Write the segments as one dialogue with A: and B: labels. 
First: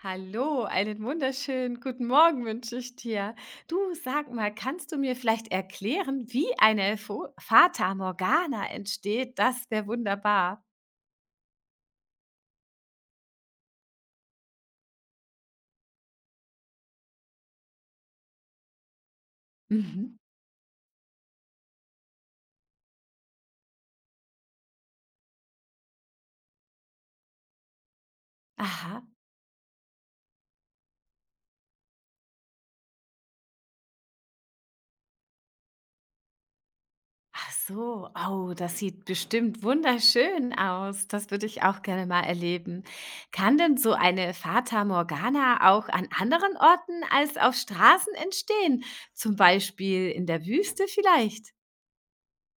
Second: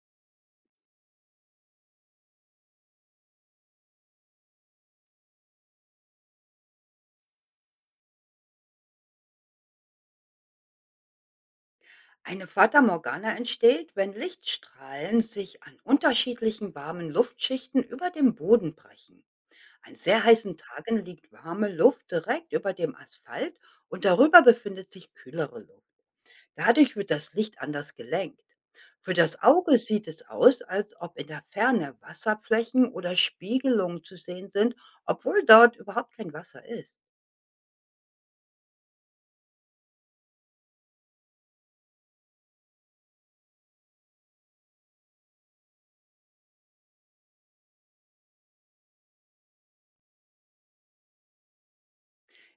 A: Hallo, einen wunderschönen guten Morgen wünsche ich dir. Du, sag mal, kannst du mir vielleicht erklären, wie eine Fo Fata Morgana entsteht? Das wäre wunderbar.
B: Eine Fata Morgana entsteht, wenn Lichtstrahlen sich an unterschiedlichen warmen Luftschichten über dem Boden brechen. An
A: Mhm.
B: sehr heißen Tagen liegt warme Luft direkt über dem Asphalt und darüber befindet sich kühlere Luft. Dadurch wird das Licht anders gelenkt.
A: Aha.
B: Für das Auge sieht es aus, als ob in der Ferne Wasserflächen oder Spiegelungen zu sehen sind, obwohl dort überhaupt kein Wasser ist.
A: Ach so, oh, das sieht bestimmt wunderschön aus. Das würde ich auch gerne mal erleben. Kann denn so eine Fata Morgana auch an anderen Orten als auf Straßen entstehen? Zum Beispiel in der Wüste vielleicht?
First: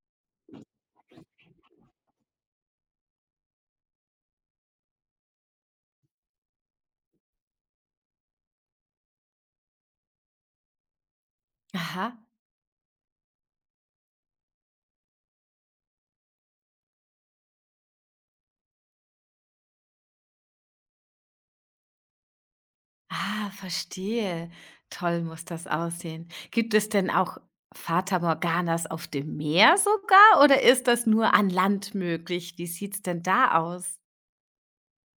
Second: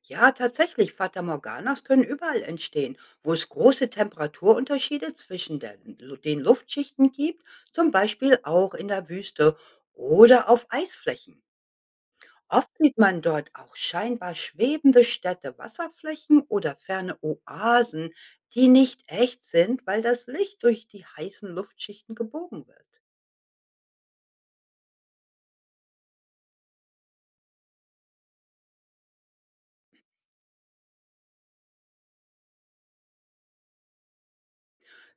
B: Ja, tatsächlich, Fata-Morganas können überall entstehen, wo es große Temperaturunterschiede zwischen den Luftschichten gibt, zum Beispiel auch in der Wüste oder auf Eisflächen.
A: Aha.
B: Oft sieht man dort auch scheinbar schwebende Städte, Wasserflächen oder ferne Oasen, die nicht echt sind, weil das Licht durch die heißen Luftschichten gebogen wird.
A: Ah, verstehe. Toll muss das aussehen. Gibt es denn auch Fata Morganas auf dem Meer sogar oder ist das nur an Land möglich? Wie sieht's denn da aus?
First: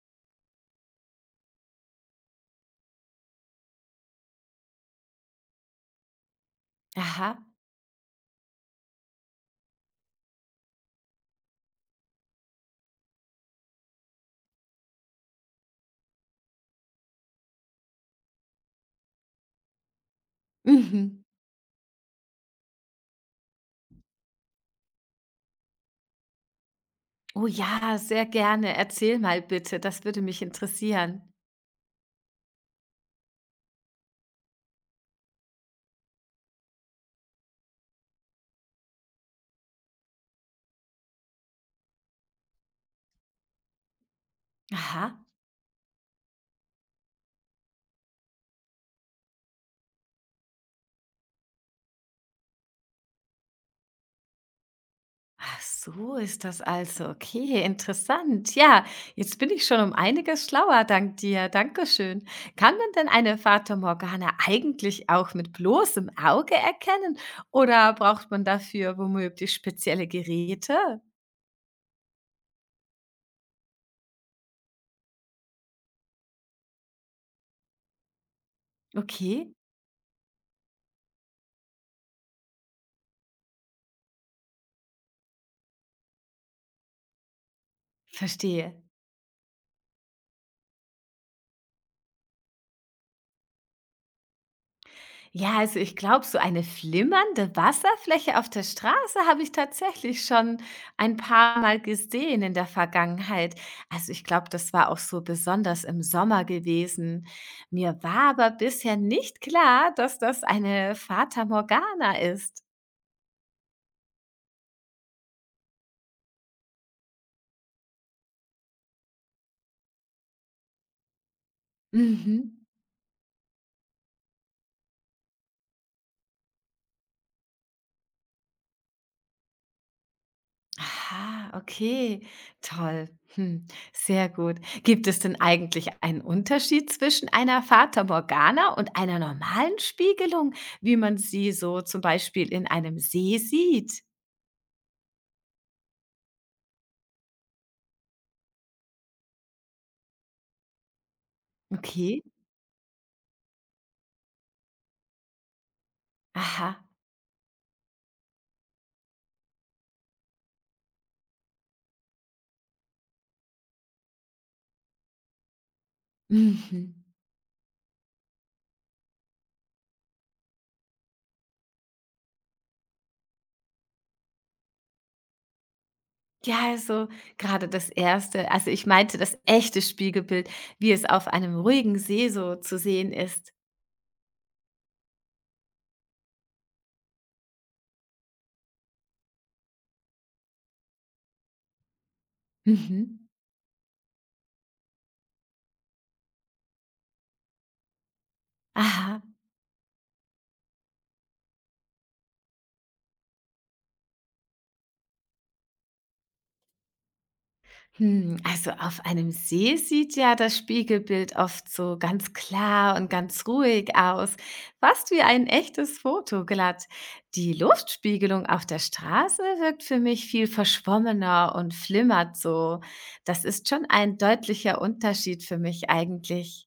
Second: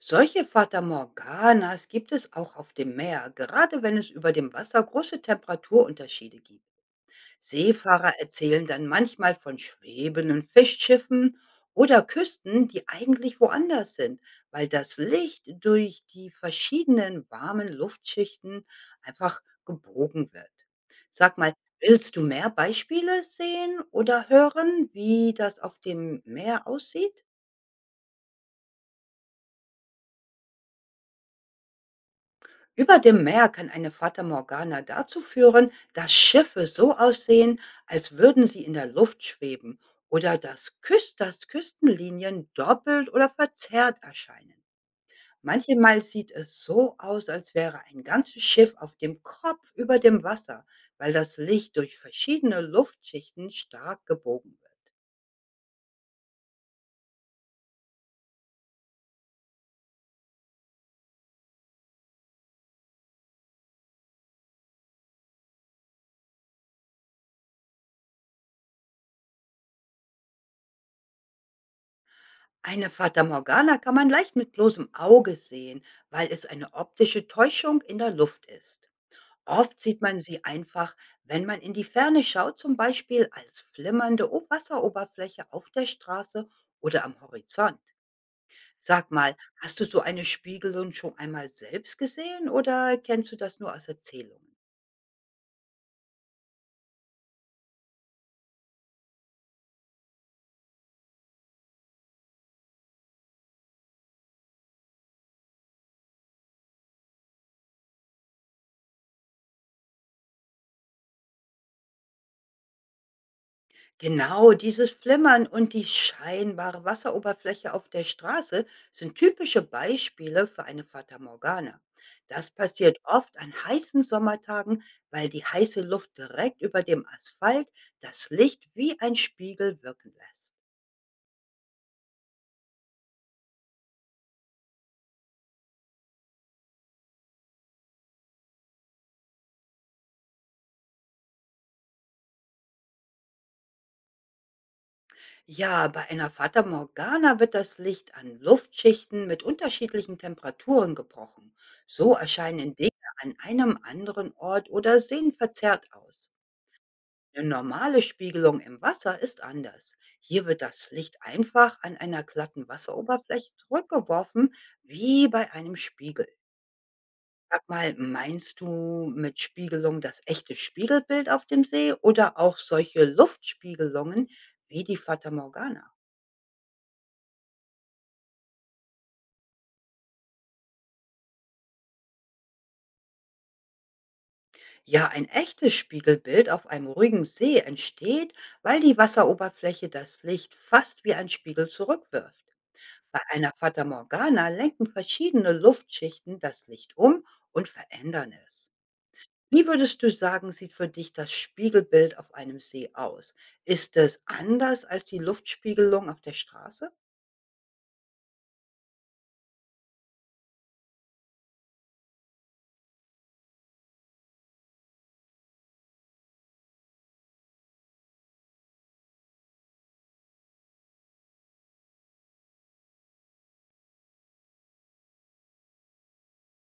B: Solche Fata Morganas gibt es auch auf dem Meer, gerade wenn es über dem Wasser große Temperaturunterschiede gibt.
A: Aha.
B: Seefahrer erzählen dann manchmal von schwebenden Fischschiffen oder Küsten, die eigentlich woanders sind, weil das Licht durch die verschiedenen warmen Luftschichten einfach gebogen wird.
A: Mhm.
B: Sag mal, willst du mehr Beispiele sehen oder hören, wie das auf dem Meer aussieht?
A: Oh ja, sehr gerne. Erzähl mal bitte, das würde mich interessieren.
B: Über dem Meer kann eine Fata Morgana dazu führen, dass Schiffe so aussehen, als würden sie in der Luft schweben oder dass Küstenlinien doppelt oder verzerrt erscheinen.
A: Aha.
B: Manchmal sieht es so aus, als wäre ein ganzes Schiff auf dem Kopf über dem Wasser, weil das Licht durch verschiedene Luftschichten stark gebogen wird.
A: Ach, so ist das also. Okay, interessant. Ja, jetzt bin ich schon um einiges schlauer, dank dir. Dankeschön. Kann man denn eine Fata Morgana eigentlich auch mit bloßem Auge erkennen oder braucht man dafür womöglich spezielle Geräte?
B: Eine Fata Morgana kann man leicht mit bloßem Auge sehen, weil es eine optische Täuschung in der Luft ist.
A: Okay,
B: Oft sieht man sie einfach, wenn man in die Ferne schaut, zum Beispiel als flimmernde Wasseroberfläche auf der Straße oder am Horizont.
A: verstehe.
B: Sag mal, hast du so eine Spiegelung schon einmal selbst gesehen oder kennst du das nur aus Erzählungen?
A: Ja, also ich glaube, so eine flimmernde Wasserfläche auf der Straße habe ich tatsächlich schon ein paar Mal gesehen in der Vergangenheit. Also ich glaube, das war auch so besonders im Sommer gewesen. Mir war aber bisher nicht klar, dass das eine Fata Morgana ist.
B: Genau, dieses Flimmern und die scheinbare Wasseroberfläche auf der Straße sind typische Beispiele für eine Fata Morgana. Das
A: Mhm.
B: passiert oft an heißen Sommertagen, weil die heiße Luft direkt über dem Asphalt das Licht wie ein Spiegel wirken lässt.
A: Aha, okay, toll. Hm, sehr gut. Gibt es denn eigentlich einen Unterschied zwischen einer Fata Morgana und einer normalen Spiegelung, wie man sie so zum Beispiel in einem See sieht?
B: Ja, bei einer Fata Morgana wird das Licht an Luftschichten mit unterschiedlichen Temperaturen gebrochen. So
A: Okay,
B: erscheinen Dinge an einem anderen Ort oder sehen verzerrt aus.
A: aha.
B: Eine normale Spiegelung im Wasser ist anders. Hier wird das Licht einfach an einer glatten Wasseroberfläche zurückgeworfen, wie bei einem Spiegel.
A: Mhm.
B: Sag mal, meinst du mit Spiegelung das echte Spiegelbild auf dem See oder auch solche Luftspiegelungen wie die Fata Morgana?
A: Ja, also gerade das erste, also ich meinte das echte Spiegelbild, wie es auf einem ruhigen See so zu sehen ist.
B: Ja, ein echtes Spiegelbild auf einem ruhigen See entsteht, weil die Wasseroberfläche das Licht fast wie ein Spiegel zurückwirft.
A: Mhm.
B: Bei einer Fata Morgana lenken verschiedene Luftschichten das Licht um und verändern es.
A: Aha.
B: Wie würdest du sagen, sieht für dich das Spiegelbild auf einem See aus? Ist es anders als die Luftspiegelung auf der Straße?
A: Hm, also auf einem See sieht ja das Spiegelbild oft so ganz klar und ganz ruhig aus, fast wie ein echtes Foto glatt. Die Luftspiegelung auf der Straße wirkt für mich viel verschwommener und flimmert so. Das ist schon ein deutlicher Unterschied für mich eigentlich.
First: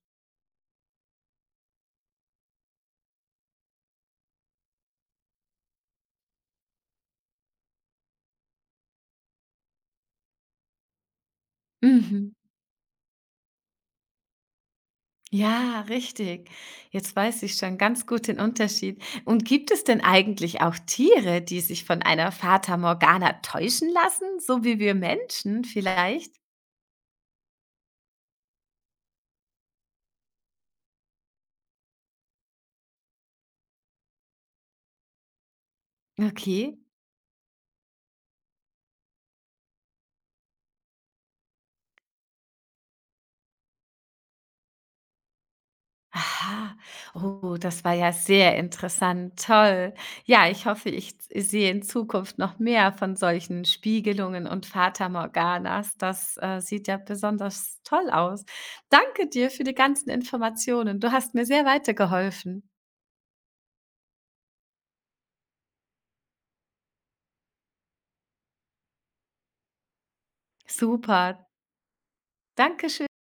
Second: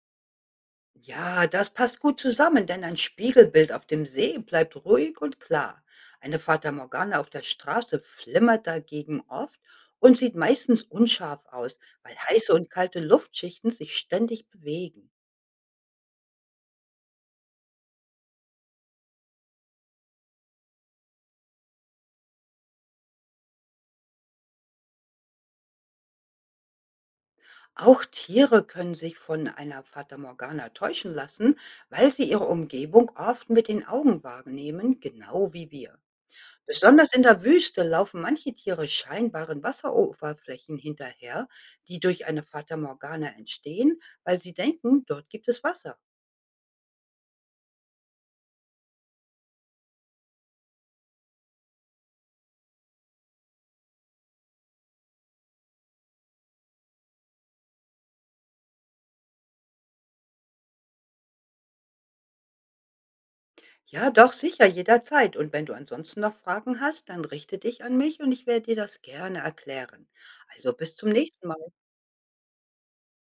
B: Ja, das passt gut zusammen, denn ein Spiegelbild auf dem See bleibt ruhig und klar. Eine Fata Morgana auf der Straße flimmert dagegen oft und sieht meistens unscharf aus, weil
A: Mhm.
B: heiße und kalte Luftschichten sich ständig bewegen.
A: Ja, richtig. Jetzt weiß ich schon ganz gut den Unterschied. Und gibt es denn eigentlich auch Tiere, die sich von einer Fata Morgana täuschen lassen, so wie wir Menschen vielleicht?
B: Auch Tiere können sich von einer Fata Morgana täuschen lassen, weil sie ihre Umgebung oft mit den Augen wahrnehmen, genau wie wir.
A: Okay.
B: Besonders in der Wüste laufen manche Tiere scheinbaren Wasseroberflächen hinterher, die durch eine Fata Morgana entstehen, weil sie denken, dort gibt es Wasser.
A: Aha. Oh, das war ja sehr interessant. Toll. Ja, ich hoffe, ich sehe in Zukunft noch mehr von solchen Spiegelungen und Fata Morganas. Das sieht ja besonders toll aus. Danke dir für die ganzen Informationen. Du hast mir sehr weitergeholfen.
B: Ja, doch sicher, jederzeit. Und wenn du ansonsten noch Fragen hast, dann richte dich an mich und ich werde dir das gerne erklären. Also bis zum
A: Super,
B: nächsten Mal.
A: Dankeschön.